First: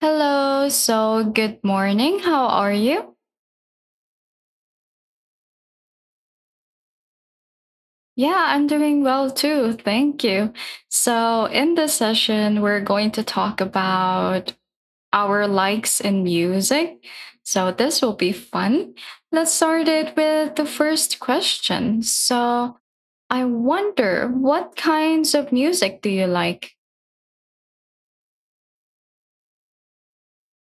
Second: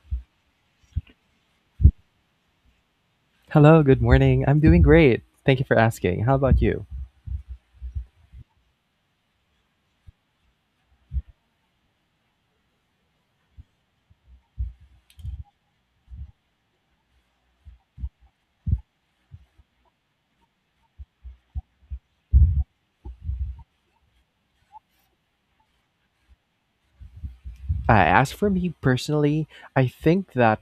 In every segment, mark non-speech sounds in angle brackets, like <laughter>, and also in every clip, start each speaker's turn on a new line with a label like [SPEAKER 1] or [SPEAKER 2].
[SPEAKER 1] Hello, so good morning. How are you?
[SPEAKER 2] Hello, good morning. I'm doing great. Thank you for asking. How about you?
[SPEAKER 1] Yeah, I'm doing well too. Thank you. So, in this session, we're going to talk about our likes in music. So, this will be fun. Let's start it with the first question. So, I wonder what kinds of music do you like?
[SPEAKER 2] Uh, as for me personally, I think that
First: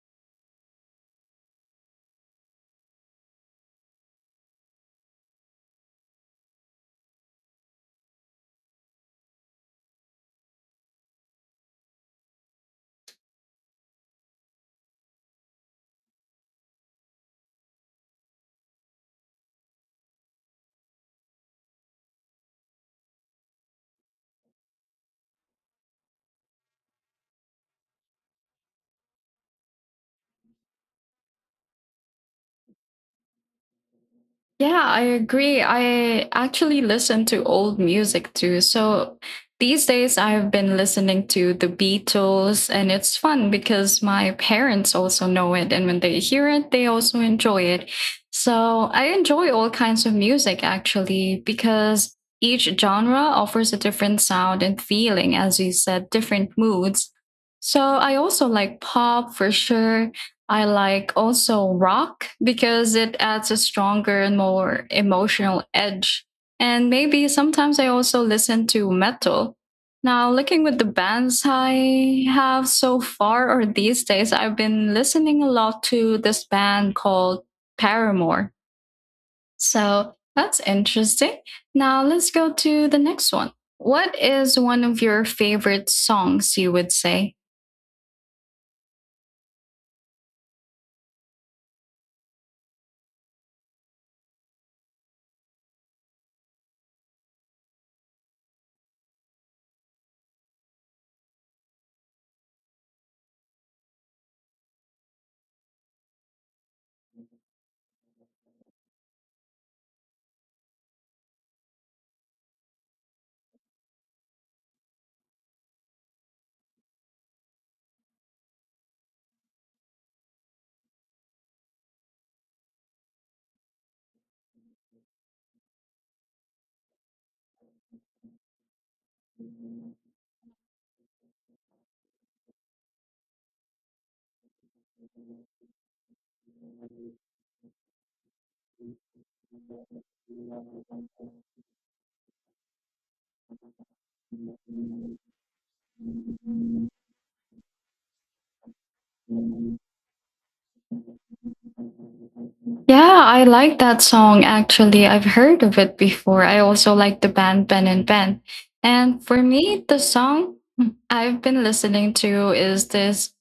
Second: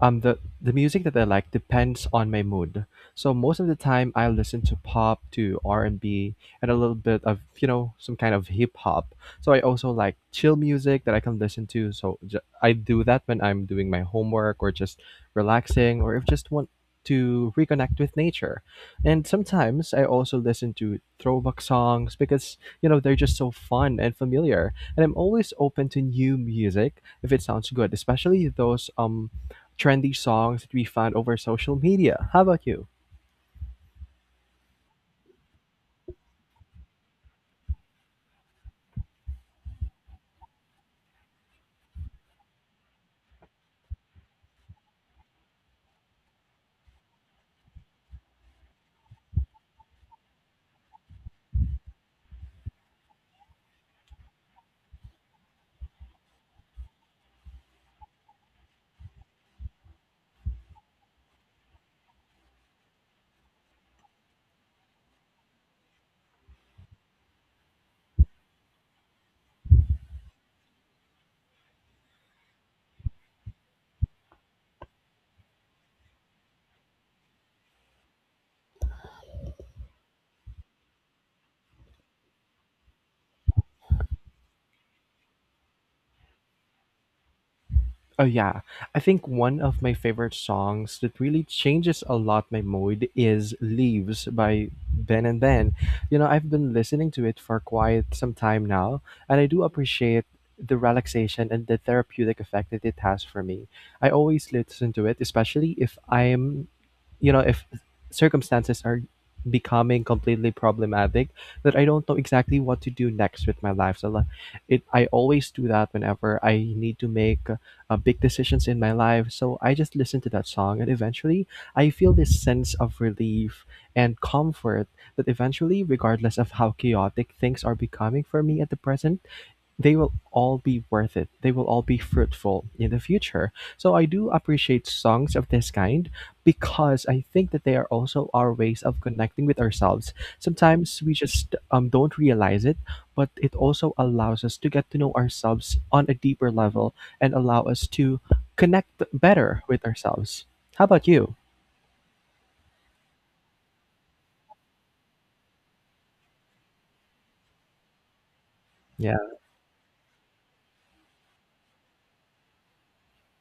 [SPEAKER 2] the music that I like depends on my mood. So most of the time, I listen to pop, to R&B, and a little bit of some kind of hip hop. So I also like chill music that I can listen to. So I do that when I'm doing my homework or just relaxing, or if just want to reconnect with nature. And sometimes I also listen to throwback songs because they're just so fun and familiar, and I'm always open to new music if it sounds good, especially those trendy songs that we find over social media. How about you?
[SPEAKER 1] Yeah, I agree. I actually listen to old music too. So these days I've been listening to the Beatles, and it's fun because my parents also know it. And when they hear it, they also enjoy it. So I enjoy all kinds of music actually because each genre offers a different sound and feeling, as you said, different moods. So I also like pop for sure. I like also rock because it adds a stronger and more emotional edge. And maybe sometimes I also listen to metal. Now, looking with the bands I have so far, or these days, I've been listening a lot to this band called Paramore. So that's interesting. Now, let's go to the next one. What is one of your favorite songs, you would say?
[SPEAKER 2] Oh yeah, I think one of my favorite songs that really changes a lot my mood is "Leaves" by Ben and Ben. I've been listening to it for quite some time now, and I do appreciate the relaxation and the therapeutic effect that it has for me. I always listen to it, especially if I'm, if circumstances are becoming completely problematic that I don't know exactly what to do next with my life. So like, it I always do that whenever I need to make big decisions in my life. So I just listen to that song, and eventually I feel this sense of relief and comfort that eventually, regardless of how chaotic things are becoming for me at the present, they will all be worth it. They will all be fruitful in the future. So I do appreciate songs of this kind because I think that they are also our ways of connecting with ourselves. Sometimes we just don't realize it, but it also allows us to get to know ourselves on a deeper level and allow us to connect better with ourselves. How about you?
[SPEAKER 1] Yeah, I like that song actually. I've heard of it before. I also like the band Ben and Ben.
[SPEAKER 2] Yeah.
[SPEAKER 1] And for me, the song I've been listening to is this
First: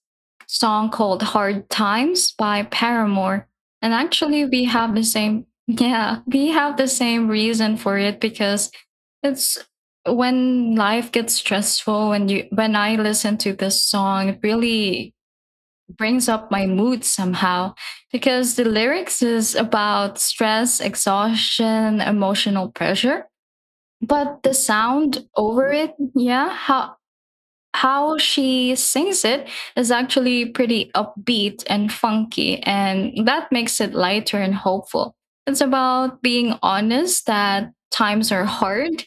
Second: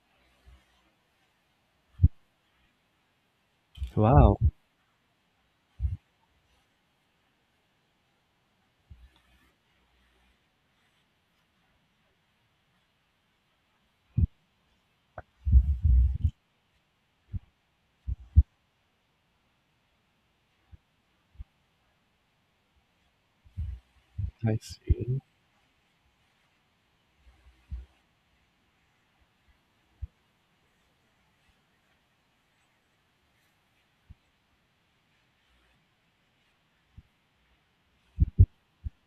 [SPEAKER 1] song called Hard Times by Paramore. And
[SPEAKER 2] Wow.
[SPEAKER 1] actually, we have the same, <laughs> yeah, we have the same reason for it because it's when life gets stressful and you, when I listen to this song, it really brings up my mood somehow because the lyrics is about stress, exhaustion, emotional pressure, but the
[SPEAKER 2] I see.
[SPEAKER 1] sound over it, yeah, how she sings it is actually pretty upbeat and funky, and that makes it lighter and hopeful. It's about being honest that times are hard,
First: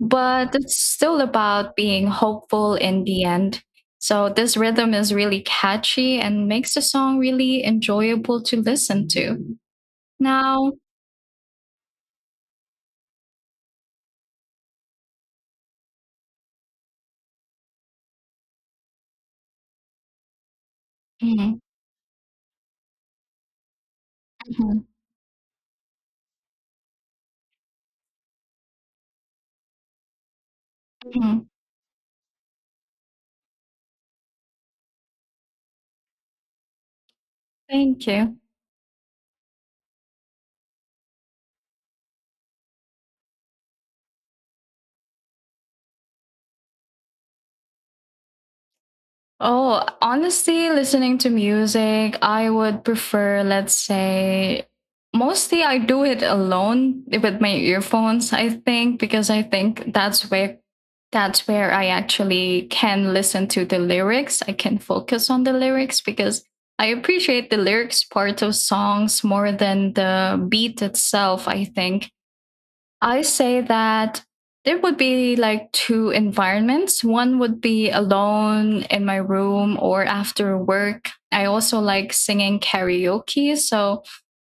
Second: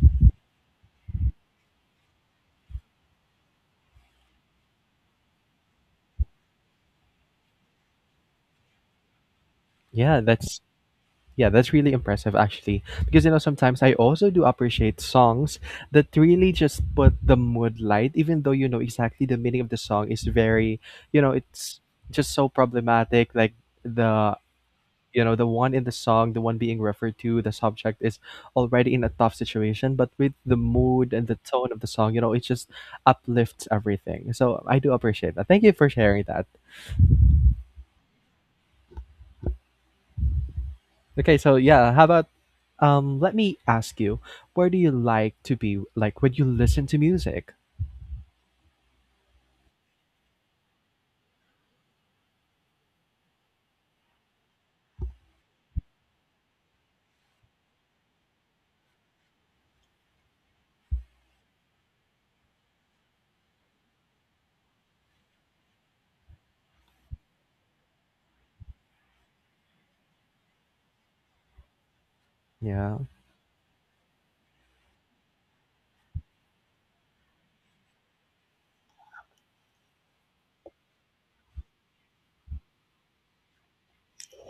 [SPEAKER 1] but it's still about being hopeful in the end. So, this rhythm is really catchy and makes the song really enjoyable to listen to.
[SPEAKER 2] Yeah, that's
[SPEAKER 1] Now,
[SPEAKER 2] Yeah, that's really impressive actually. Because sometimes I also do appreciate songs that really just put the mood light, even though you know exactly the meaning of the song is very,
[SPEAKER 1] Mhm,
[SPEAKER 2] it's just so problematic. Like the,
[SPEAKER 1] mhm,
[SPEAKER 2] the one in the song, the one being referred to, the subject is already in a tough situation, but with the mood and the
[SPEAKER 1] mhm.
[SPEAKER 2] tone of the song, it just uplifts everything. So I do appreciate that. Thank you for sharing that.
[SPEAKER 1] Thank you.
[SPEAKER 2] Okay, so yeah, how about let me ask you, where do you like to be, like, when you listen to music?
[SPEAKER 1] Oh, honestly, listening to music, I would prefer, let's say, mostly I do it alone with my earphones, I think, because I think that's where I actually can listen to the lyrics. I can focus on the lyrics because I appreciate the lyrics part of songs more than the beat itself, I think.
[SPEAKER 2] Yeah.
[SPEAKER 1] I say that there would be like two environments. One would be alone in my room or after work. I also like singing karaoke. So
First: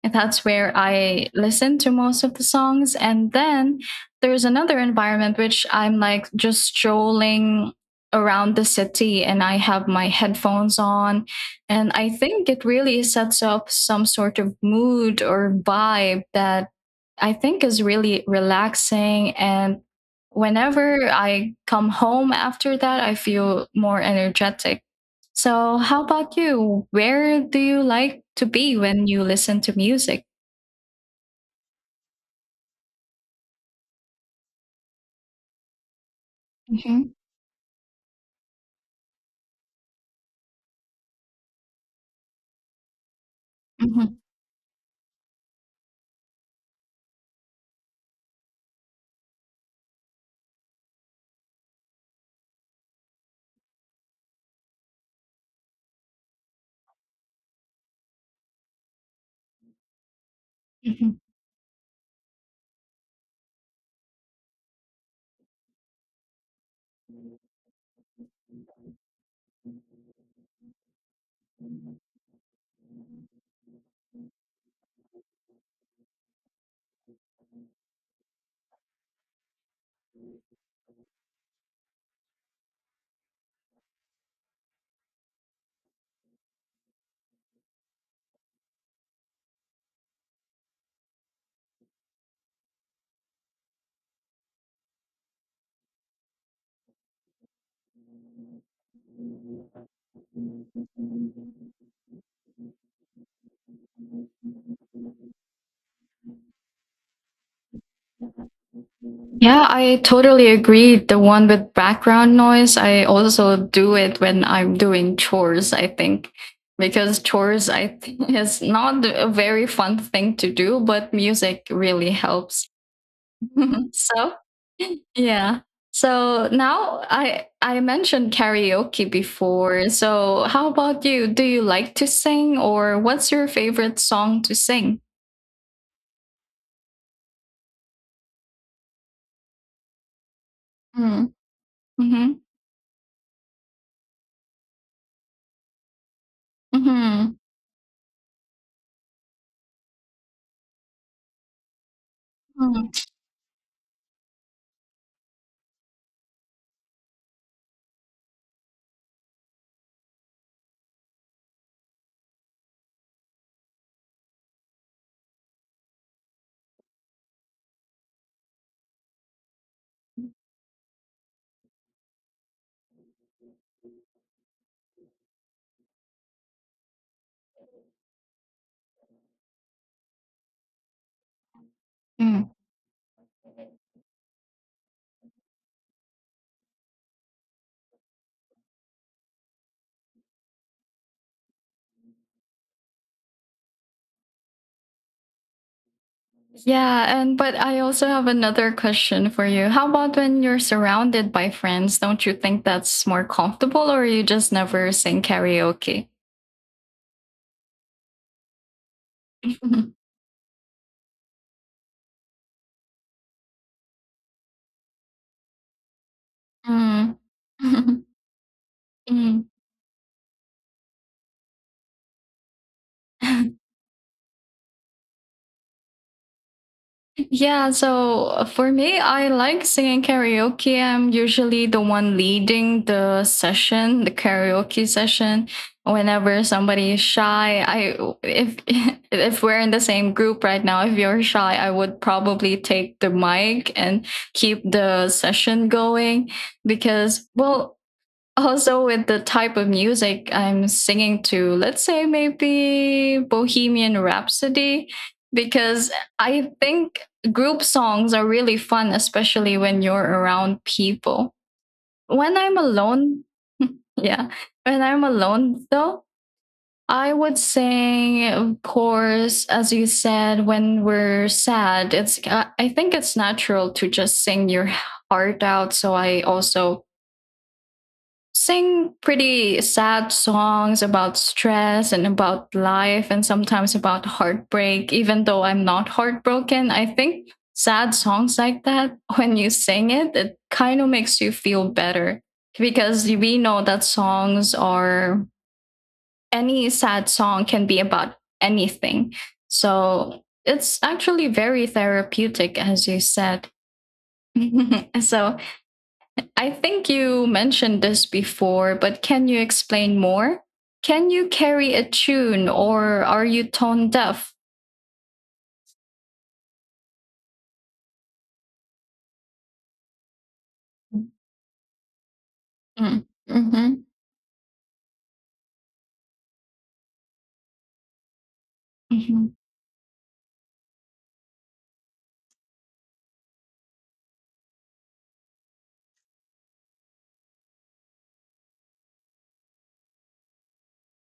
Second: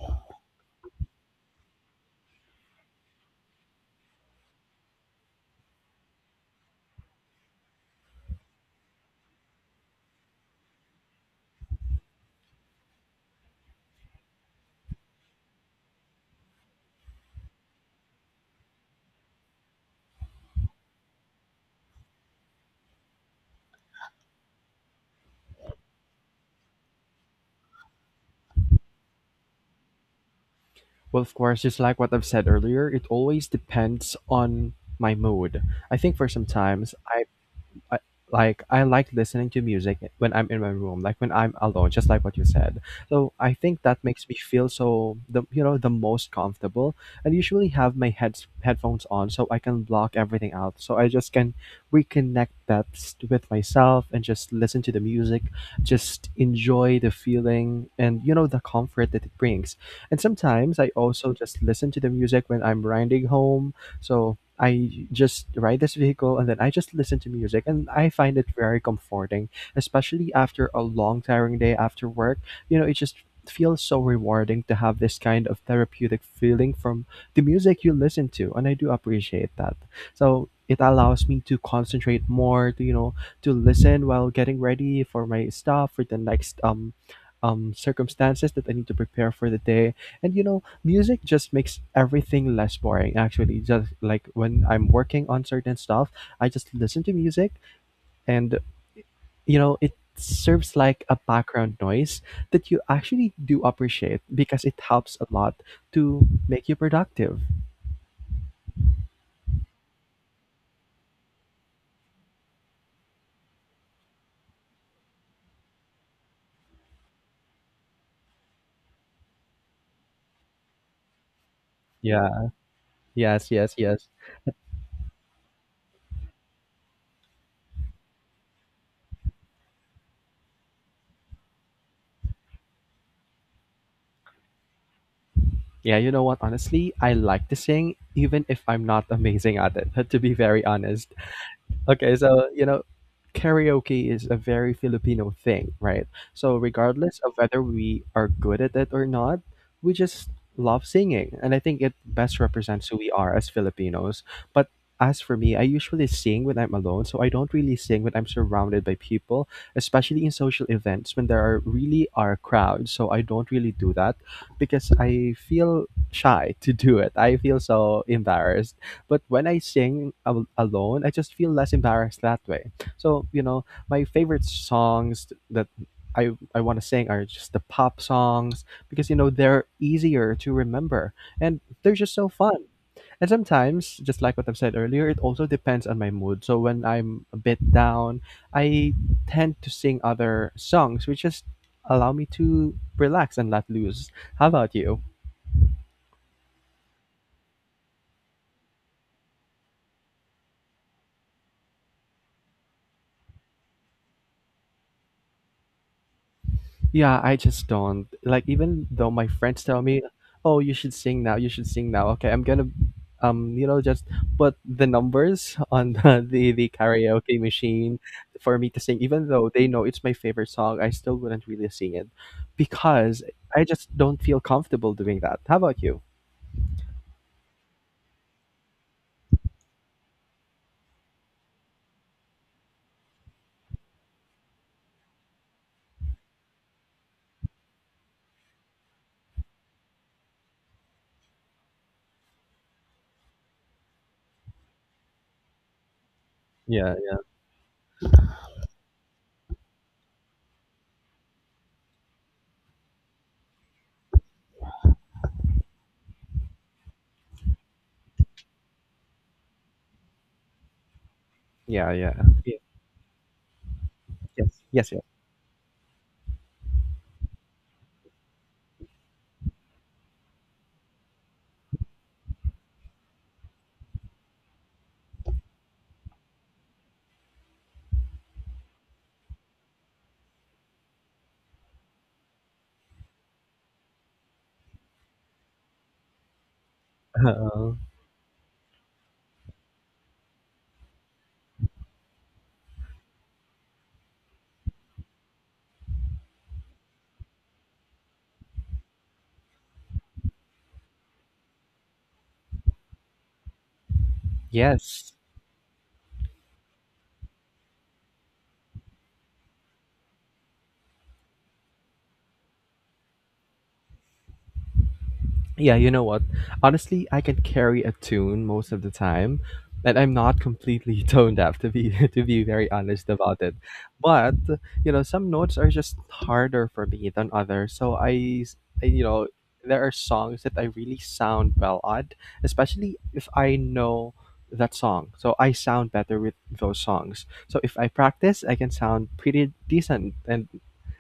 [SPEAKER 1] that's where I listen to most of the songs. And then there's another environment which I'm like just strolling around the city and I have my headphones on. And I think it really sets up some sort of mood or vibe that I think is really relaxing. And whenever I come home after that, I feel more energetic. So, how about you? Where do you like to be when you listen to music?
[SPEAKER 2] Well, of course, just like what I've said earlier, it always depends on my mood. I think for sometimes
[SPEAKER 1] Mhm,
[SPEAKER 2] I, I like listening to music when I'm in my room, like when I'm alone, just like what you said. So I think that
[SPEAKER 1] mhm,
[SPEAKER 2] makes me feel so the you know the most comfortable. I usually have my heads headphones on so I can block everything out, so I just can reconnect that with myself and just listen to the music, just enjoy the feeling and the comfort that it brings. And sometimes I
[SPEAKER 1] mhm.
[SPEAKER 2] also just listen to the music when I'm riding home, so I just ride this vehicle and then I just listen to music, and I find it very comforting, especially after a long tiring day after work. It just feels so rewarding to have this kind of therapeutic feeling from the music you listen to, and I do appreciate that. So it allows me to concentrate more, to to listen while getting ready for my stuff for the next circumstances that I need to prepare for the day, and music just makes everything less boring, actually. Just like when I'm working on certain stuff, I just listen to music and, it serves like a background noise that you actually do appreciate because it helps a lot to make you productive.
[SPEAKER 1] Yeah, I totally agree. The one with background noise, I also do it when I'm doing chores, I think, because chores, I think, <laughs> is not a very fun thing to do, but music really
[SPEAKER 2] Yeah.
[SPEAKER 1] helps.
[SPEAKER 2] Yes, yes,
[SPEAKER 1] <laughs>
[SPEAKER 2] yes.
[SPEAKER 1] So, <laughs> yeah. So now I mentioned karaoke before. So how about you? Do you like to sing or what's your favorite song to sing?
[SPEAKER 2] Yeah, you know what? Honestly, I like to sing even if I'm not <laughs> amazing at it, <laughs> to be very honest.
[SPEAKER 1] Mm.
[SPEAKER 2] Okay,
[SPEAKER 1] Mhm.
[SPEAKER 2] so karaoke is a very Filipino thing, right? So regardless of
[SPEAKER 1] Mhm.
[SPEAKER 2] whether we are good at it or not, we just love singing, and I think it best represents
[SPEAKER 1] Mm.
[SPEAKER 2] who we are as Filipinos. But as for me, I usually sing when I'm alone, so I don't really sing when I'm surrounded by people, especially in social events when there are really are crowds. So I don't really do that because I feel shy to do it. I feel so embarrassed. But when I sing alone, I just feel less embarrassed that way. So, my favorite songs that I want to sing are just the pop songs because, you know, they're easier to remember and they're just so
[SPEAKER 1] Mm.
[SPEAKER 2] fun. And sometimes, just like what I've said earlier, it also depends on my mood. So when I'm a bit down, I tend to sing other songs, which just allow me to relax and let loose. How about you?
[SPEAKER 1] Yeah, and but I also have another question for you. How about when you're surrounded by friends? Don't you think that's more comfortable or you just never sing karaoke?
[SPEAKER 2] Yeah, I just don't. Like even though my friends tell me,
[SPEAKER 1] <laughs>
[SPEAKER 2] "Oh, you should sing now. You should sing now." Okay, I'm gonna just put the numbers <laughs> on the
[SPEAKER 1] Mm.
[SPEAKER 2] karaoke machine
[SPEAKER 1] <laughs>
[SPEAKER 2] for me to sing. Even
[SPEAKER 1] Mm.
[SPEAKER 2] though they know it's my favorite song, I still wouldn't really sing it because I just don't feel comfortable doing that. How about you?
[SPEAKER 1] Yeah, so for me, I like singing karaoke. I'm usually the one leading the session, the karaoke session. Whenever somebody is shy, I if <laughs> if we're in the same group right now, if you're shy, I would probably take the mic and keep the session going
[SPEAKER 2] Yeah, yeah.
[SPEAKER 1] because well, also with the type of music I'm singing to, let's say maybe Bohemian Rhapsody, because I think group songs are really fun, especially when you're around people.
[SPEAKER 2] Yeah, yeah.
[SPEAKER 1] When
[SPEAKER 2] Yeah.
[SPEAKER 1] I'm alone, <laughs> yeah,
[SPEAKER 2] Yes. <laughs>
[SPEAKER 1] when
[SPEAKER 2] Yes, yes.
[SPEAKER 1] I'm alone though, I would sing, of course, as you said, when we're sad, it's I think it's natural to just sing your heart out. So I also sing pretty sad songs about stress and about life and sometimes about heartbreak, even though I'm not heartbroken, I think
[SPEAKER 2] Uh,
[SPEAKER 1] sad songs like that <laughs> when you sing it kind of makes you feel better because we know that songs are any sad song can be about anything, so it's actually very therapeutic, as you said. <laughs>
[SPEAKER 2] yes.
[SPEAKER 1] So I think you mentioned this before, but can you explain more? Can you carry a tune or are you tone deaf?
[SPEAKER 2] Yeah, you know what? Honestly, I can carry a tune most of the time, and I'm not completely <laughs> tone deaf to be <laughs> to be very
[SPEAKER 1] Mm.
[SPEAKER 2] honest about it.
[SPEAKER 1] Mhm.
[SPEAKER 2] But some notes are just harder for me than others. So I, s- I- you know,
[SPEAKER 1] Mhm.
[SPEAKER 2] there are songs that I really sound well at, especially if I know that song. So I sound better with those songs. So if I practice, I can sound pretty decent. And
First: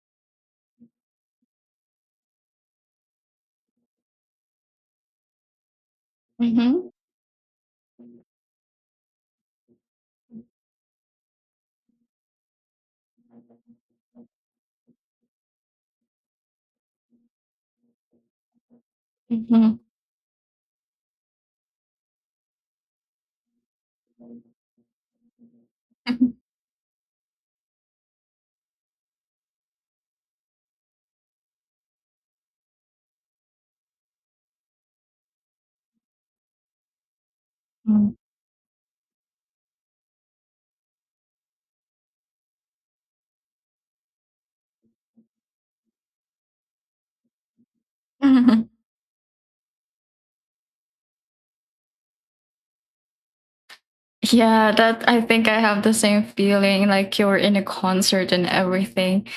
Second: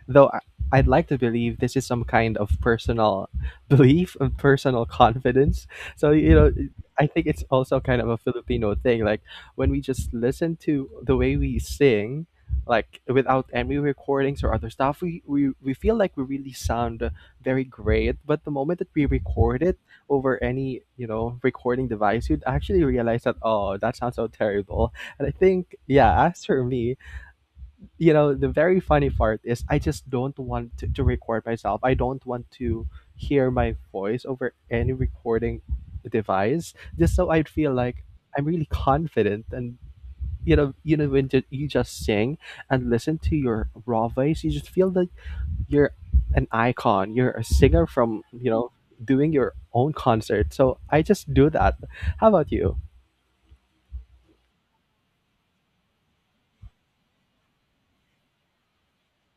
[SPEAKER 2] though I'd like to believe this is some kind of personal <laughs> belief and personal confidence. So, you know,
[SPEAKER 1] Mhm.
[SPEAKER 2] I think it's also kind of a Filipino thing. Like when we just listen to the way we sing, like without any recordings or other stuff, we feel like we really sound very great. But the moment that we record
[SPEAKER 1] Mhm.
[SPEAKER 2] it over any, recording device, you'd actually realize that, oh, that sounds so terrible. And I think, yeah,
[SPEAKER 1] Mhm.
[SPEAKER 2] as for me, the very funny part is I just don't want to record myself. I don't want to hear my voice over any recording device, just so I'd feel like I'm really confident. And when you just sing and listen to your raw voice, you just feel that you're an icon, you're a singer from,
[SPEAKER 1] Mhm. <laughs>
[SPEAKER 2] doing your own concert. So I just do that. How about you?
[SPEAKER 1] Yeah, that I think I have the same feeling like you're in a concert and everything.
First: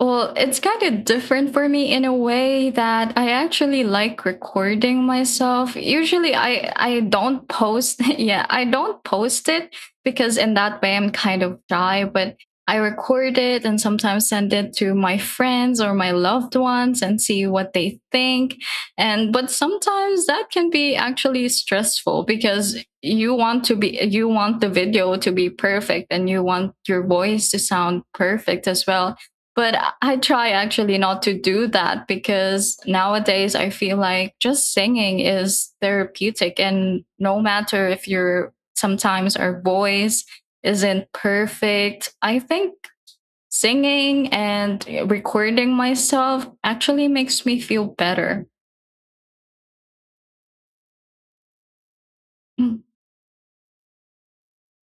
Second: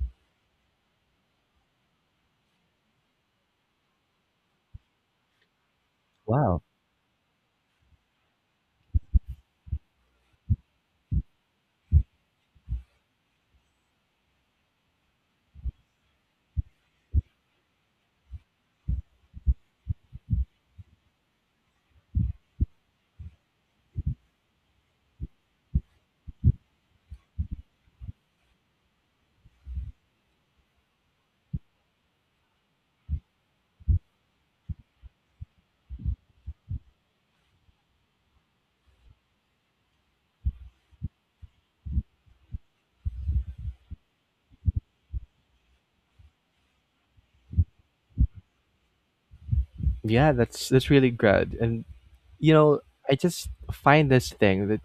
[SPEAKER 1] Well, it's kind of different for me in a way that I actually like recording myself. Usually
[SPEAKER 2] Wow.
[SPEAKER 1] I don't post, <laughs> yeah, I don't post it because in that way I'm kind of shy, but I record it and sometimes send it to my friends or my loved ones and see what they think. And but sometimes that can be actually stressful because you want the video to be perfect and you want your voice to sound perfect as well. But I try actually not to do that because nowadays I feel like just singing is therapeutic. And no matter if you're sometimes our voice isn't perfect, I think singing and recording myself actually makes me feel better.
[SPEAKER 2] Yeah, that's really good. And you
[SPEAKER 1] Mm-hmm.
[SPEAKER 2] know I just find this thing that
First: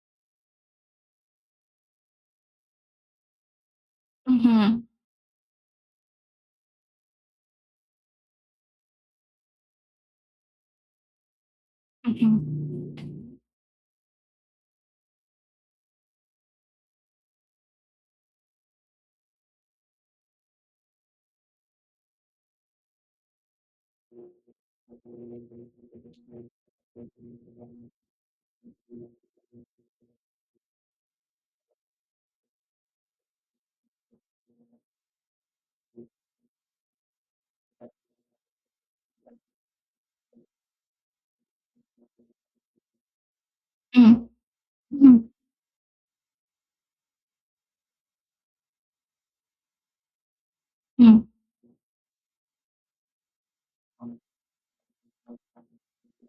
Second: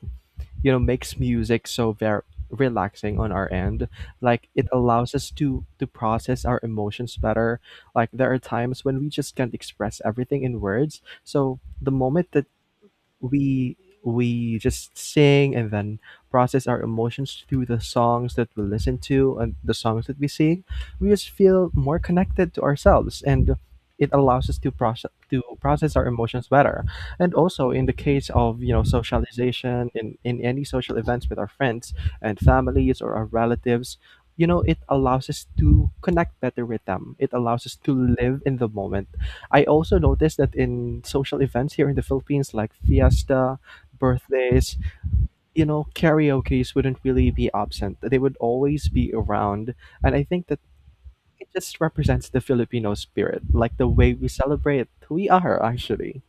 [SPEAKER 2] makes music so very relaxing on our end. Like it
[SPEAKER 1] Mm-hmm.
[SPEAKER 2] allows us to process our emotions better. Like there are times when we just can't express everything in words. So the moment that
[SPEAKER 1] Mm-hmm.
[SPEAKER 2] we we just sing and then process our emotions through the songs that we listen to and the songs that we sing, we just feel more connected to ourselves. And it allows us to process our emotions better. And also in the case of, socialization in any social events with our friends and families or our relatives, it allows us to connect better with them. It allows us to live in the moment. I also noticed that in social events here in the Philippines, like fiesta,
[SPEAKER 1] Mm-hmm.
[SPEAKER 2] birthdays, karaoke's wouldn't really be absent. They would always be around. And I think that
[SPEAKER 1] Mm-hmm.
[SPEAKER 2] it just represents the Filipino spirit, like the way we celebrate who we are, actually.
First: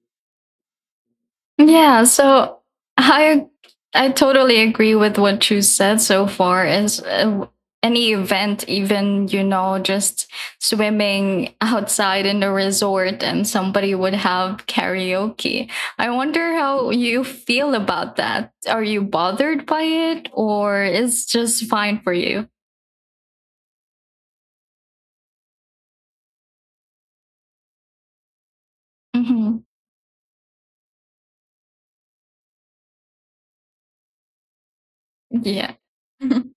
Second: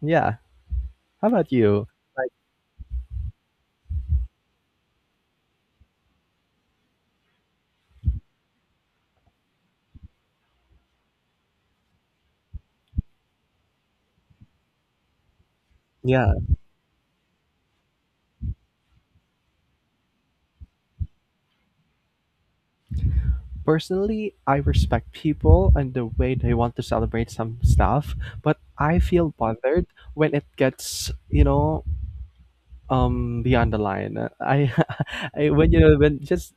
[SPEAKER 2] Yeah. How about you?
[SPEAKER 1] Yeah,
[SPEAKER 2] Like,
[SPEAKER 1] so I I totally agree with what you said so far. Is Any event, even just swimming outside in the resort, and somebody would have karaoke. I
[SPEAKER 2] yeah.
[SPEAKER 1] wonder how you feel about that. Are you bothered by it, or is just fine for you?
[SPEAKER 2] Personally, I respect people and the way they want to celebrate some stuff, but I feel
[SPEAKER 1] Hmm.
[SPEAKER 2] bothered when it gets beyond the line. I <laughs> I when
[SPEAKER 1] Yeah.
[SPEAKER 2] you know when just
[SPEAKER 1] <laughs>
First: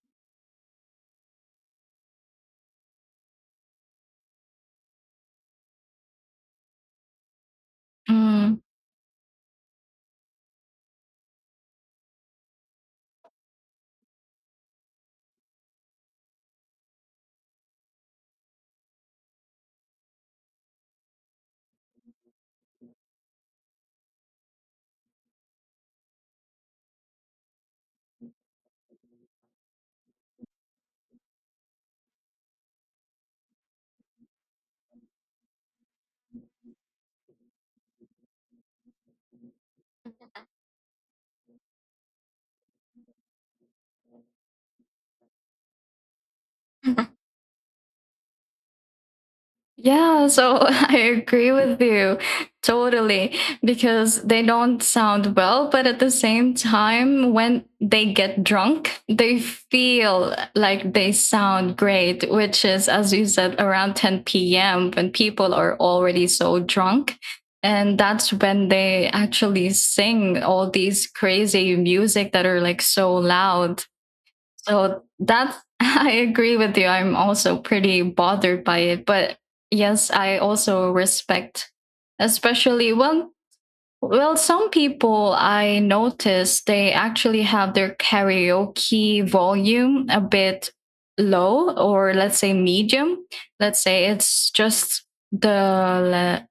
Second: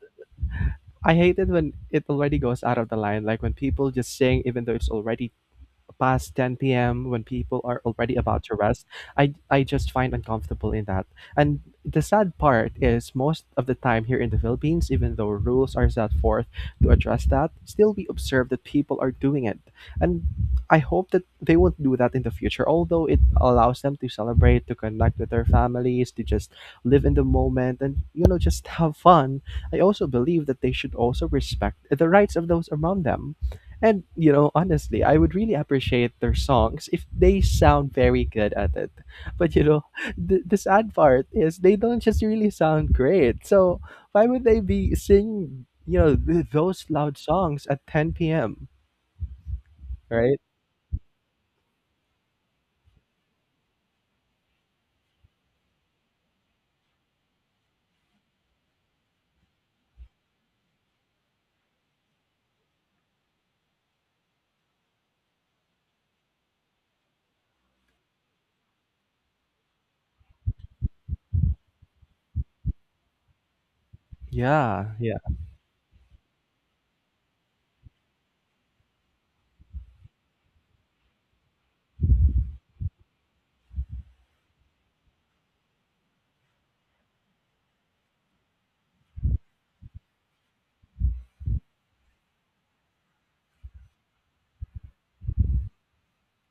[SPEAKER 2] I hate it when it already goes out of the line, like when people just sing even though it's already past 10 p.m. when people are already about to
[SPEAKER 1] Mm.
[SPEAKER 2] rest. I just find uncomfortable in that. And the sad part is most of the time here in the Philippines, even though rules are set forth to address that, still we observe that people are doing it. And I hope that they won't do that in the future, although it allows them to celebrate, to connect with their families, to just live in the moment and, just <laughs> have fun. I also believe that they should also respect the rights of those around them. And honestly, I would really appreciate their songs if they sound very good at it. But <laughs> the sad part is they don't just really sound great. So why would they be singing, those loud songs at 10 p.m.?
[SPEAKER 1] Yeah,
[SPEAKER 2] Right?
[SPEAKER 1] so <laughs> I agree with you totally because they don't sound well, but at the same time, when they get drunk, they feel like they sound great, which is, as you said, around 10 p.m. when people are already so drunk. And that's when they actually sing all these crazy music that are like so loud.
[SPEAKER 2] Yeah,
[SPEAKER 1] So
[SPEAKER 2] yeah,
[SPEAKER 1] that's, <laughs> I agree with you. I'm also pretty bothered by it. But yes, I also respect, especially well. Well, some people I notice they actually have their karaoke volume a bit low, or let's say medium. Let's say it's just the, le-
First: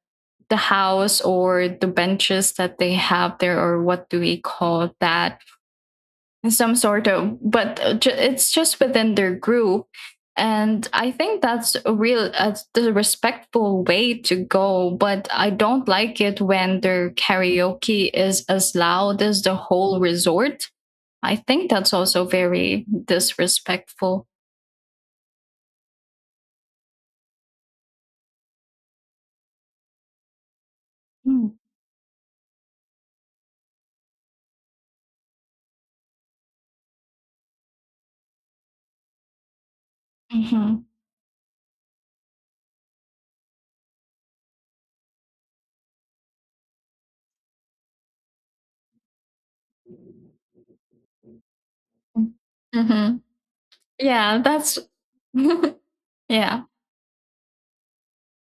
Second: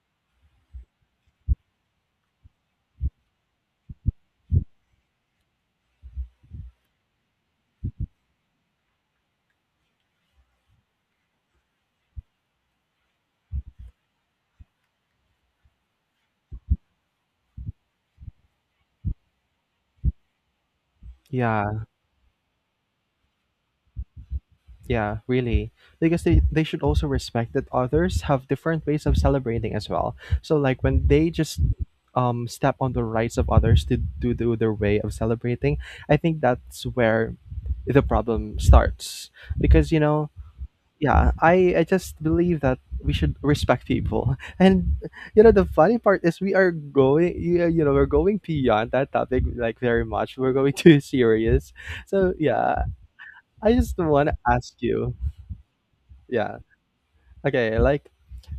[SPEAKER 1] the house or the benches that they have there, or what do we call that? Some sort of, but it's just within their group, and I think that's a real, the respectful way to go. But I don't like it when their karaoke is as loud as the whole resort. I
[SPEAKER 2] yeah.
[SPEAKER 1] think that's also very disrespectful.
[SPEAKER 2] Yeah, really. Because they should also respect that others have different ways of celebrating as well. So like when they
[SPEAKER 1] Hmm.
[SPEAKER 2] just step on the rights of others to do their way of celebrating, I think that's where the problem starts. Because yeah, I just believe that we should respect people. <laughs> And the funny part is we are we're going beyond that topic, like, very much. We're going <laughs> too serious. So yeah,
[SPEAKER 1] Hmm.
[SPEAKER 2] I just wanna
[SPEAKER 1] Yeah,
[SPEAKER 2] ask
[SPEAKER 1] that's,
[SPEAKER 2] you.
[SPEAKER 1] <laughs>
[SPEAKER 2] Yeah.
[SPEAKER 1] yeah.
[SPEAKER 2] Okay, like,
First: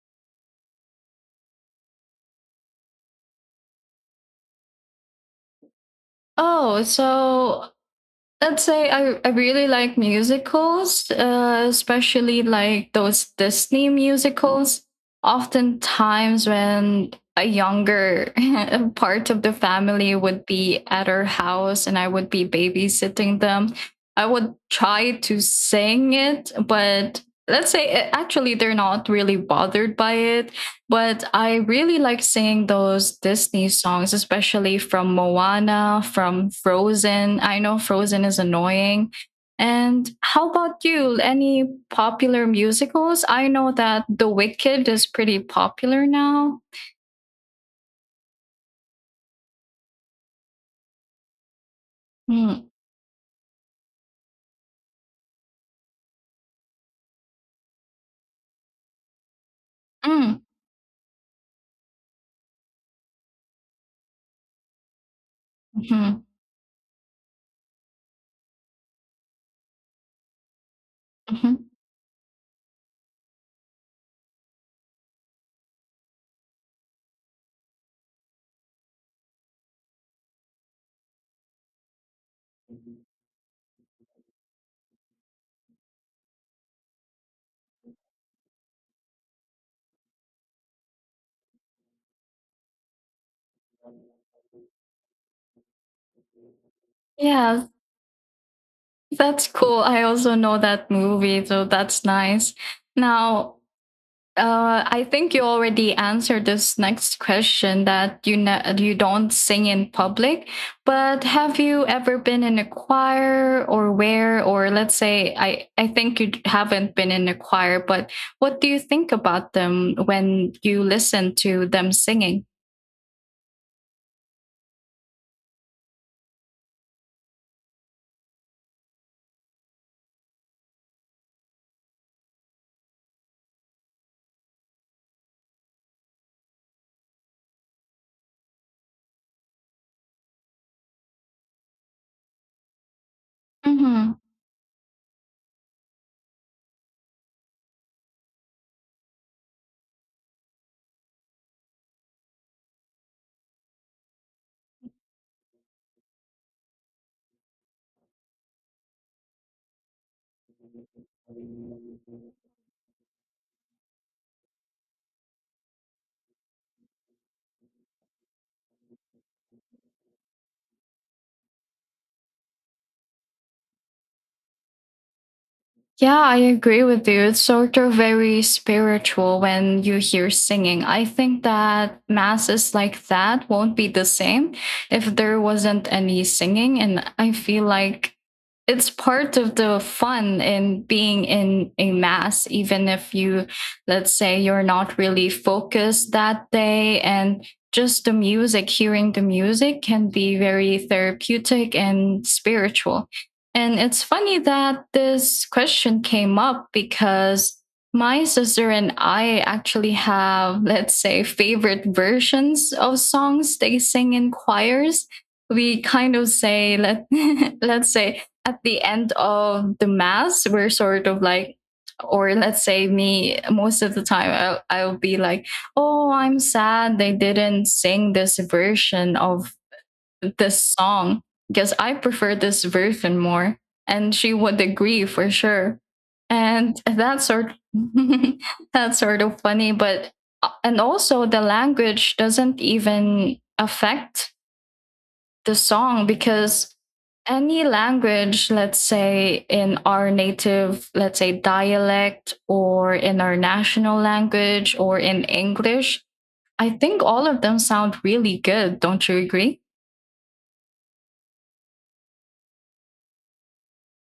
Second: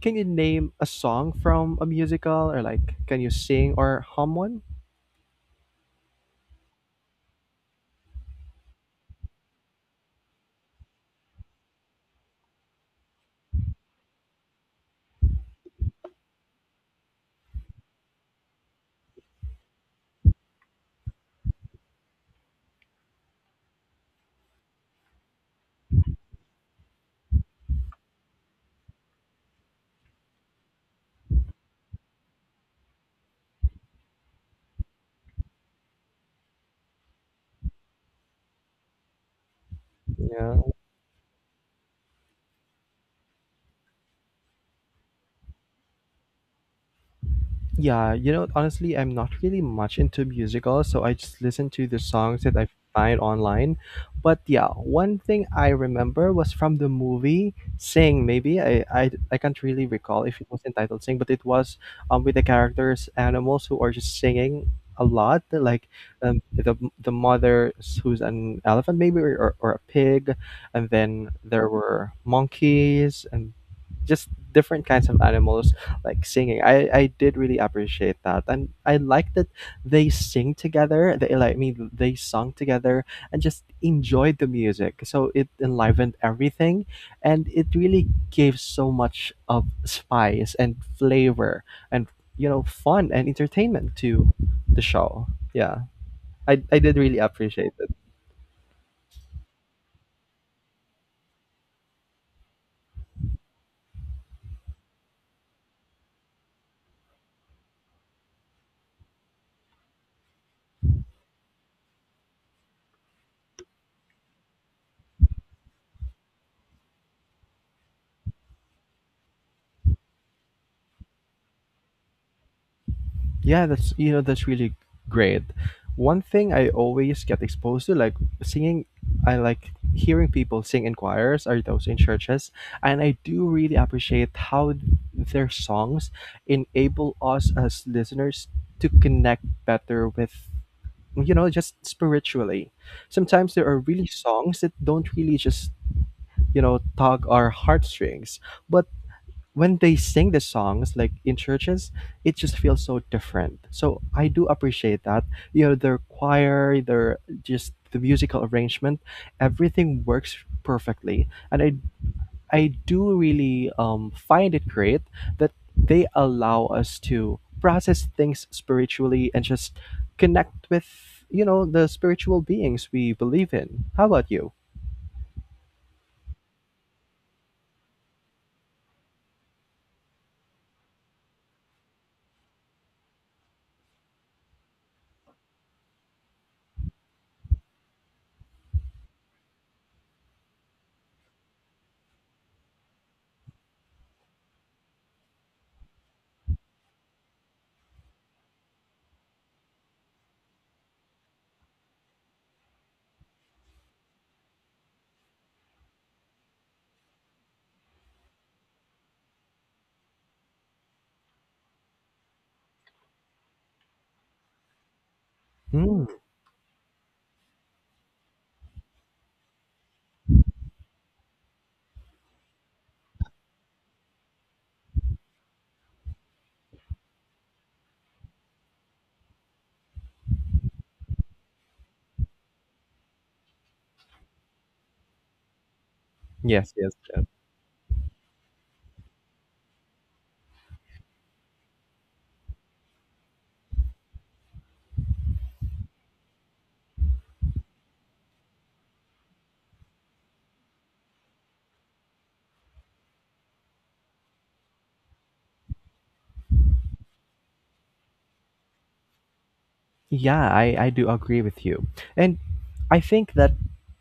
[SPEAKER 2] can you name a song from a musical, or like, can you sing or hum one?
[SPEAKER 1] Oh, so I'd say I really like musicals, especially like those Disney musicals. Oftentimes, when a younger <laughs> part of the family would be at our house and I would be babysitting them, I would try to sing it, but let's say, actually they're not really bothered by it, but I really like singing those Disney songs, especially from Moana, from Frozen. I know Frozen is annoying. And how
[SPEAKER 2] Yeah.
[SPEAKER 1] about you? Any popular musicals? I know that The Wicked is pretty popular now.
[SPEAKER 2] Yeah, you know, honestly, I'm not really much into musicals, so I just listen to the songs that I
[SPEAKER 1] Mm,
[SPEAKER 2] find online. But yeah, one thing I remember was from the movie Sing, maybe. I can't really recall
[SPEAKER 1] mm,
[SPEAKER 2] if it was entitled Sing, but it was with the characters, animals who are just singing a lot, like
[SPEAKER 1] mhm,
[SPEAKER 2] the who's an elephant, maybe, or a pig. And then
[SPEAKER 1] mhm.
[SPEAKER 2] there were monkeys and just different kinds of animals, like, singing. I did really appreciate that, and I like that they sing together. They like I mean, they sung together and just enjoyed the music. So it enlivened everything, and it really gave so much of spice and flavor and, you know, fun and entertainment to the show. Yeah, I did really
[SPEAKER 1] Yeah,
[SPEAKER 2] appreciate it.
[SPEAKER 1] that's cool. I also know that movie, so that's nice. Now, I think you already answered this next question, that you know you don't sing in public, but have you ever been in a choir or let's say, I think you haven't been in a choir, but what do you think about them when you listen to them singing?
[SPEAKER 2] Yeah, that's, you know, that's really great. One thing I always get exposed to, like, singing, I like hearing people sing in choirs or those in churches, and I do really appreciate how their songs enable us as listeners to connect better with, you know, just spiritually. Sometimes there are really songs that don't really just, you know, tug our heartstrings, but when they sing the songs like in churches, it just feels so different. So I do appreciate that, you know, their choir, their just the musical arrangement, everything works perfectly, and I do really find it great that they allow us to process things spiritually and just connect with, you know, the spiritual beings we believe in. How about you?
[SPEAKER 1] Yeah, I agree with you. It's sort of very spiritual when you hear singing. I think that masses like that won't be the same if there wasn't any singing. And I feel like it's part of the fun in being in a mass, even if you, let's say, you're not really focused that day, and just the music, hearing the music can be very therapeutic and spiritual. And it's funny that this question came up because my sister and I actually have, let's say, favorite versions of songs they sing in choirs. We
[SPEAKER 2] Hmm.
[SPEAKER 1] kind of say, <laughs> let's say, at the end of the mass, we're sort of like, or let's say me, most of the time, I'll be like, oh, I'm sad they didn't sing this version of this song because I prefer this version more. And she would agree for sure.
[SPEAKER 2] Yes,
[SPEAKER 1] And
[SPEAKER 2] yes.
[SPEAKER 1] that's sort <laughs> that's sort of funny, but and also the language doesn't even affect the song because any language, let's say in our native, let's say dialect, or in our national language, or in English, I think all of them sound really good. Don't you agree?
[SPEAKER 2] Yeah, I do agree with you. And I think that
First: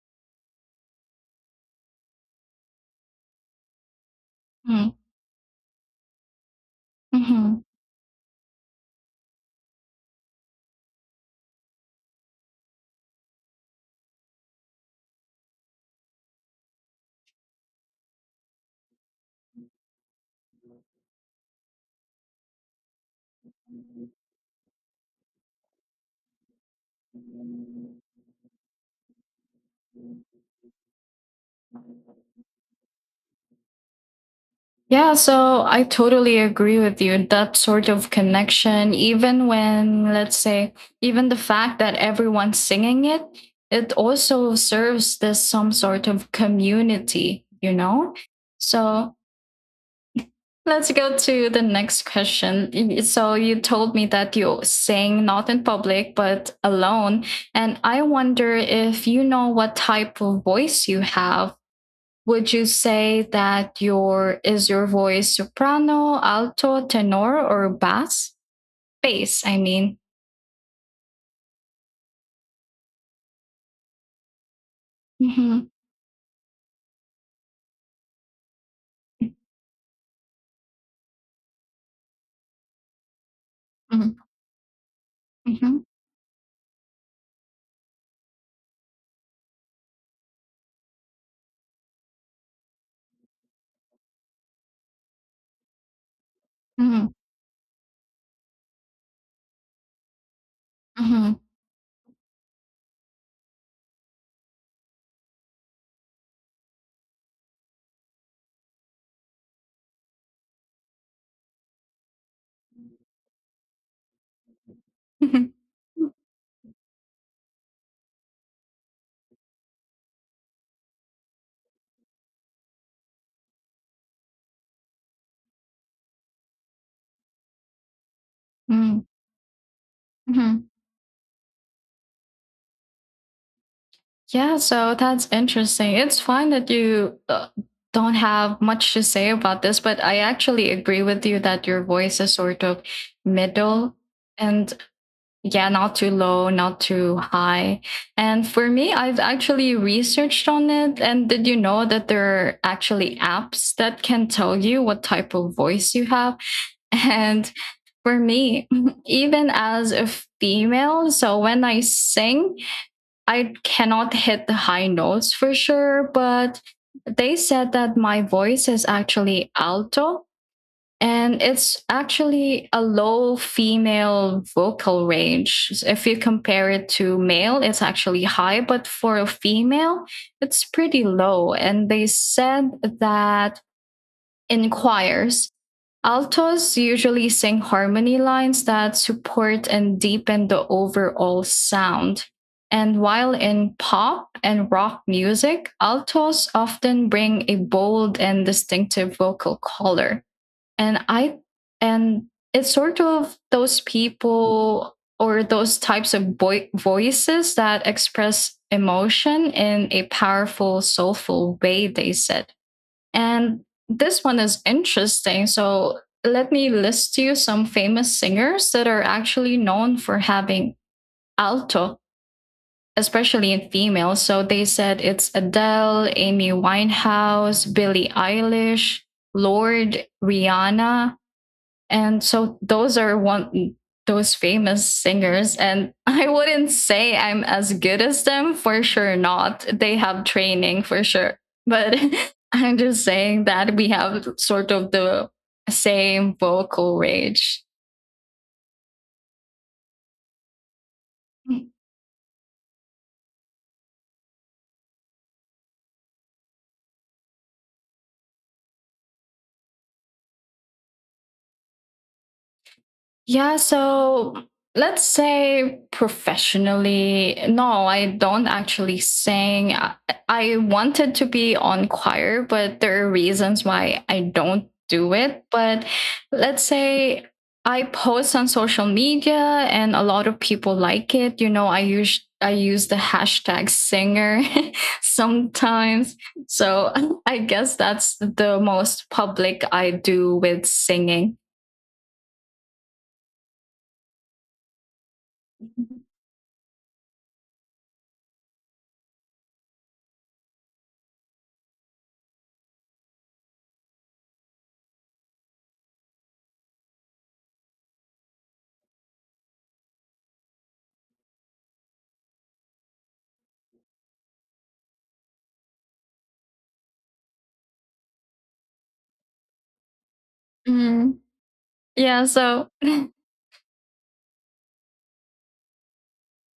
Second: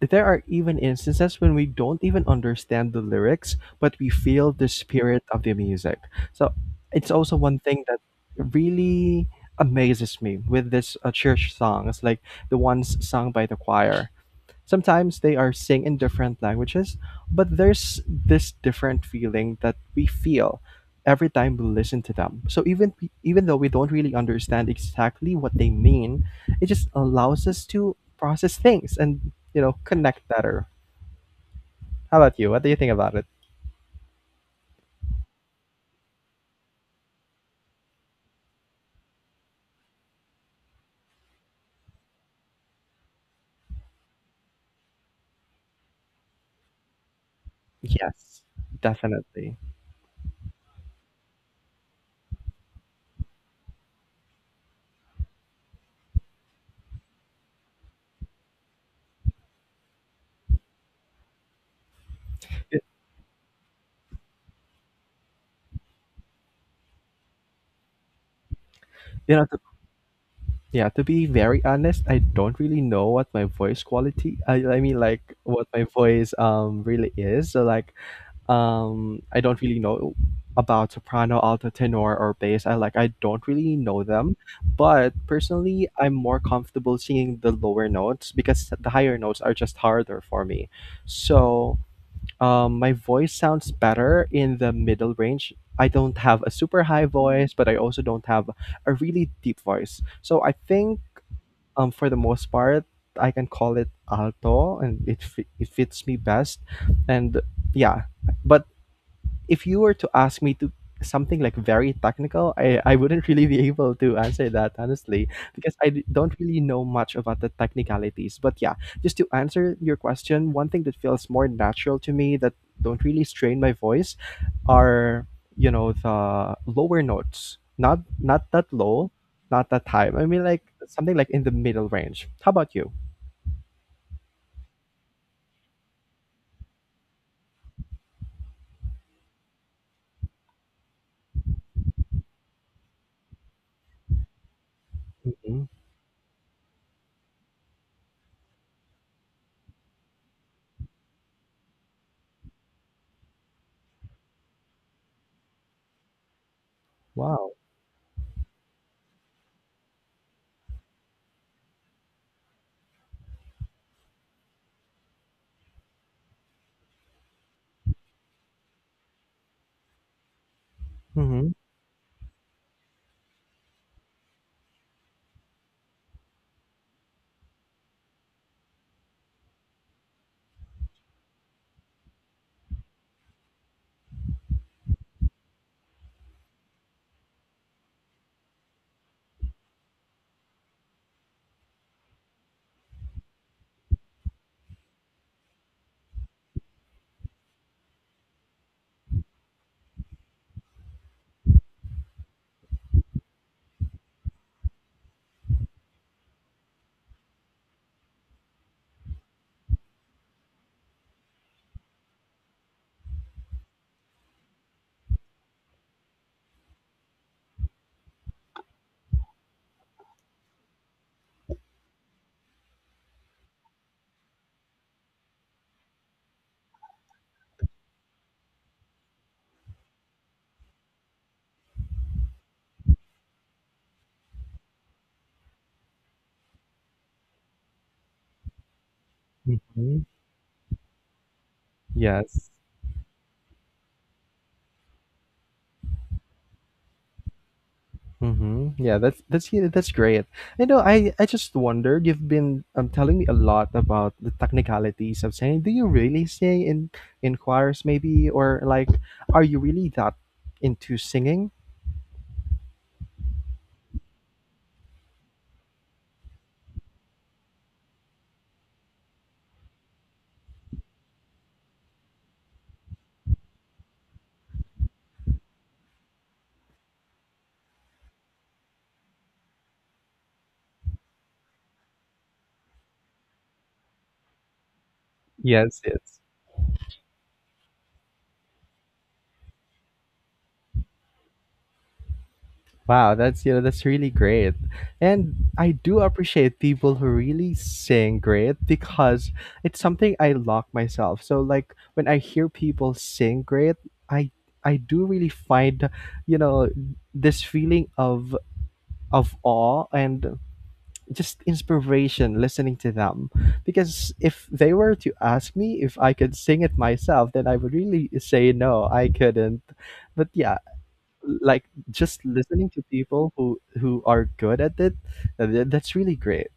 [SPEAKER 2] there are even instances when we don't even understand the lyrics, but we feel the
[SPEAKER 1] Hmm.
[SPEAKER 2] spirit of the music. So it's also one
[SPEAKER 1] Mm-hmm.
[SPEAKER 2] thing that really amazes me with this church songs, like the ones sung by the choir. Sometimes they are sing in different languages, but there's this different feeling that we feel every time we listen to them. So even though we don't really understand exactly what they mean, it just allows us to process things and, you know, connect better. How about you? What do you think about it?
[SPEAKER 1] Yeah, so I totally agree with you. That sort of connection, even when, let's say, even the fact that everyone's singing it, it also serves this some sort of community, you know?
[SPEAKER 2] Yes,
[SPEAKER 1] So
[SPEAKER 2] definitely.
[SPEAKER 1] let's go to the next question. So you told me that you sing not in public, but alone. And I wonder if you know what type of voice you have, would you
[SPEAKER 2] Y-
[SPEAKER 1] say that your is your voice soprano, alto, tenor, or bass?
[SPEAKER 2] You
[SPEAKER 1] Bass,
[SPEAKER 2] know,
[SPEAKER 1] I mean.
[SPEAKER 2] yeah. To be very honest, I don't really know what my voice quality. I mean, like,
[SPEAKER 1] Mhm.
[SPEAKER 2] what my voice really is. So like, I don't really know about soprano, alto, tenor, or bass. I don't really know
[SPEAKER 1] Mhm.
[SPEAKER 2] them, but
[SPEAKER 1] Mhm.
[SPEAKER 2] personally, I'm more comfortable singing the lower notes because the higher notes are just harder for me. So, my voice sounds better in the middle range. I don't have a super high
[SPEAKER 1] Mhm.
[SPEAKER 2] voice, but I also don't have a really deep voice. So I think,
[SPEAKER 1] Mhm.
[SPEAKER 2] for the most part, I can call it alto, and it fits me best. And yeah, but if you were to ask me to something like very technical, I wouldn't <laughs> really be able to answer that honestly,
[SPEAKER 1] Mhm.
[SPEAKER 2] because don't really know much about the technicalities. But yeah, just to answer your question, one thing that feels more natural to me that don't really strain my voice are, you know, the lower notes, not that
[SPEAKER 1] Mhm.
[SPEAKER 2] low, not that high. I mean, like,
[SPEAKER 1] Mhm.
[SPEAKER 2] something like in the middle range. How about you?
[SPEAKER 1] Yeah, so that's interesting. It's fine that you don't have much to say about this, but I actually agree with you that your voice is sort of middle, and
[SPEAKER 2] Hmm.
[SPEAKER 1] yeah, not too low, not too high. And for me, I've actually researched on it, and did you know that there are actually apps that can tell you what type of voice you have <laughs>
[SPEAKER 2] Wow.
[SPEAKER 1] and for me, <laughs> even as a female, so when I sing, I cannot hit the high notes for sure, but they said that my voice is actually alto, and
[SPEAKER 2] Hmm.
[SPEAKER 1] it's actually a low female vocal range. So if you compare it to male, it's actually high, but for a female, it's pretty low. And they said that in choirs, altos usually sing harmony lines that support and deepen the overall sound. And while in pop and rock music, altos often bring a bold and distinctive vocal color, and i and it's sort of those people or those types of voices that express emotion in a powerful, soulful way, they said. And this one is interesting, so let me list you some famous singers that are actually known for having alto, especially in females. So they said it's Adele, Amy Winehouse, Billie Eilish, Lord, Rihanna, and so those are one those famous singers, and <laughs> I wouldn't say I'm as good as them, for sure not. They
[SPEAKER 2] Hmm.
[SPEAKER 1] have training, for sure. But <laughs>
[SPEAKER 2] Yes.
[SPEAKER 1] I'm just saying that we have sort of the same vocal range.
[SPEAKER 2] Hmm. Yeah, that's yeah, that's great. You know, I just wondered. You've been telling me a lot about the technicalities of singing. Do you really sing in choirs, maybe, or like, are you really that into singing?
[SPEAKER 1] Yeah, so let's say professionally, no, I don't actually sing. I wanted to be on choir, but there are reasons why I don't do it. But let's say I post on social media and a lot of people like it. You know, I use the hashtag singer <laughs>
[SPEAKER 2] Yes,
[SPEAKER 1] sometimes.
[SPEAKER 2] yes.
[SPEAKER 1] So <laughs> I guess that's the most public I do with singing.
[SPEAKER 2] Wow, that's, you know, that's really great. And I do appreciate people who really sing great, because it's something I lock myself. So like, when I hear people sing great, I I do really find, you know, this feeling of awe and just inspiration listening to them. Because if they were to ask me if I could sing it myself, then I would really say no, I couldn't. But yeah, like, just
[SPEAKER 1] Yeah,
[SPEAKER 2] listening to people who are good at it, that's really great.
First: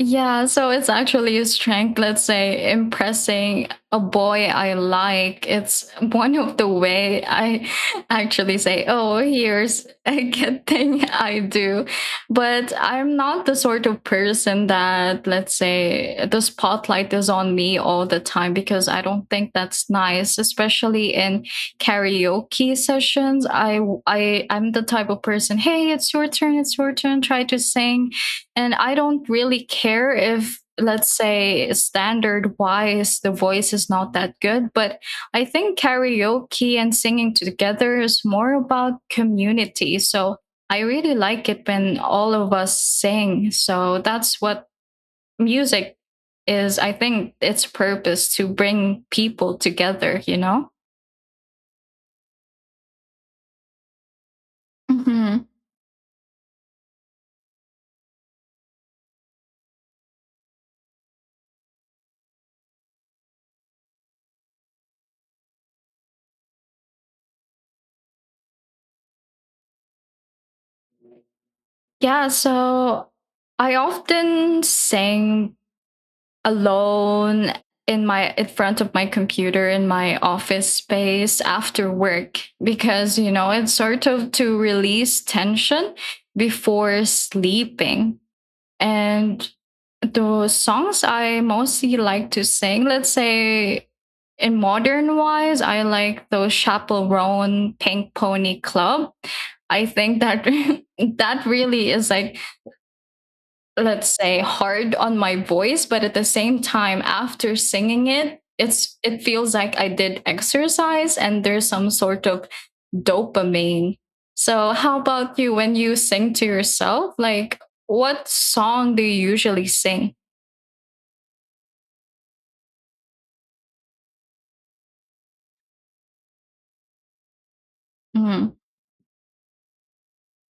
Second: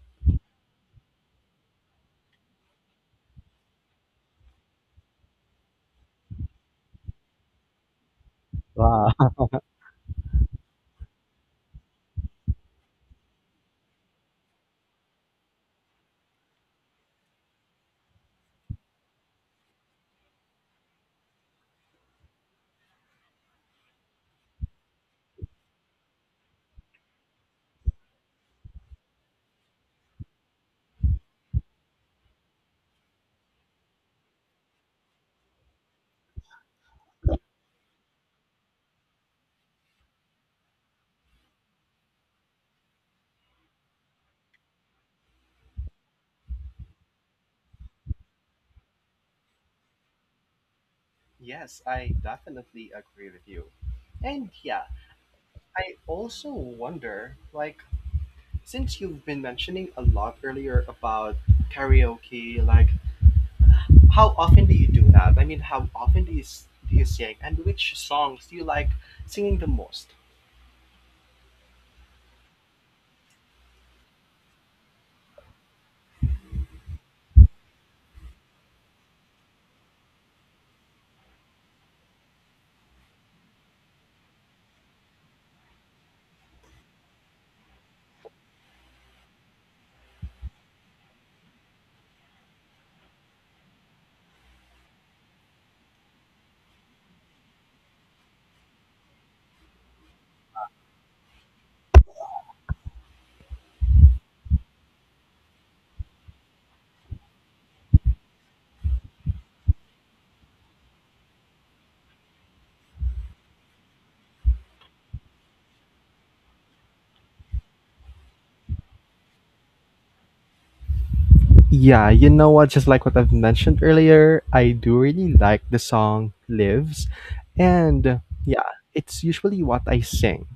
[SPEAKER 1] yeah, so it's actually a strength, let's say, impressing a boy I like. It's one of the way I <laughs> actually say,
[SPEAKER 2] Wow.
[SPEAKER 1] "Oh,
[SPEAKER 2] <laughs>
[SPEAKER 1] here's <laughs> a good thing I do." But I'm not the sort of person that, let's say, the spotlight is on me all the time because I don't think that's nice, especially in karaoke sessions. I I'm the type of person, "Hey, it's your turn, try to sing." And I don't really care if, let's say, standard wise the voice is not that good, but I think karaoke and singing together is more about community, so I really like it when all of us sing. So that's what music is, I think, its purpose, to bring people together, you know?
[SPEAKER 2] Yes, I definitely agree with you. And yeah,
[SPEAKER 1] Mm-hmm.
[SPEAKER 2] I also wonder, like, since you've been mentioning a lot earlier about karaoke, like, how often do you do that? I mean, how often do do you sing, and which songs do you like singing the most?
[SPEAKER 1] Yeah, so I often sing alone in my in front of my computer in my office space after work because, you know, it's sort of to release tension before sleeping. And the songs I mostly like to sing, let's say in modern wise, I like those Chaperone, Pink Pony Club. I think that <laughs> that really is like, let's say, hard on my voice, but at the same time after singing it, it's it feels like I did exercise and there's some sort of dopamine. So how about you, when you sing to yourself, like, what song do you usually sing?
[SPEAKER 2] Yeah, you know what? Just like what I've mentioned earlier, I do really like the song Lives. And
[SPEAKER 1] Mm-hmm.
[SPEAKER 2] yeah, it's usually what I sing.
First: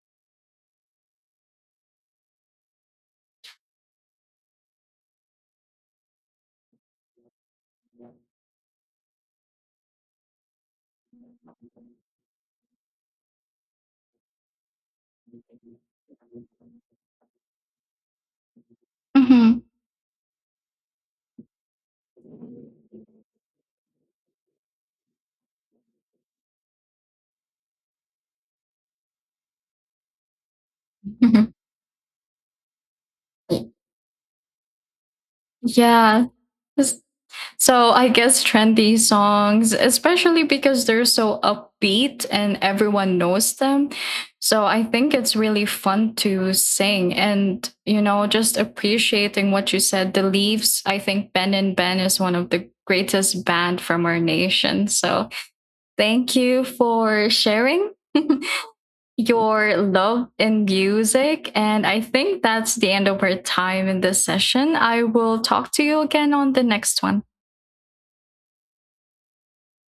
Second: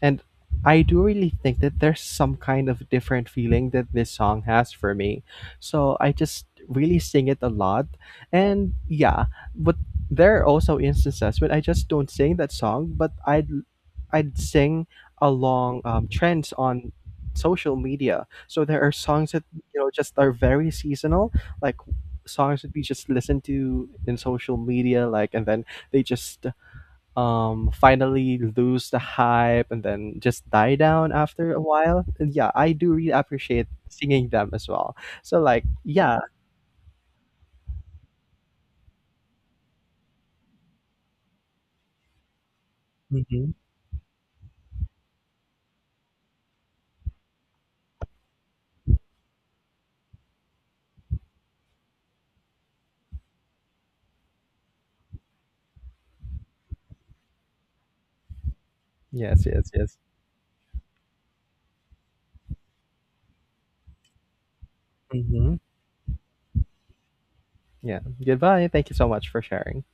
[SPEAKER 2] And I do really think that there's some kind of different feeling that this song has for me. So I just really sing it a lot. And yeah, but there are also instances when I just don't sing that song, but I'd sing along trends on social media. So there are songs that,
[SPEAKER 1] Mm-hmm.
[SPEAKER 2] you know, just are very seasonal, like songs that we just listen to in social media, like, and then they just finally lose the hype and then just die down
[SPEAKER 1] Mm-hmm.
[SPEAKER 2] after a while. And yeah, I do really appreciate singing them as well. So like, yeah.
[SPEAKER 1] Yeah, it's, so I guess trendy songs, especially because they're so upbeat and everyone
[SPEAKER 2] Hmm.
[SPEAKER 1] knows them. So I think it's really fun to sing and, you know, just appreciating what you said. The Leaves, I think Ben and Ben is one of the greatest band from our nation. So thank you for sharing <laughs>
[SPEAKER 2] Yes, yes,
[SPEAKER 1] your
[SPEAKER 2] yes.
[SPEAKER 1] love in music. And I think that's the end of our time in this session. I will
[SPEAKER 2] Hmm.
[SPEAKER 1] talk to you again on the next one.
[SPEAKER 2] Yeah. Goodbye. Thank you so much for sharing.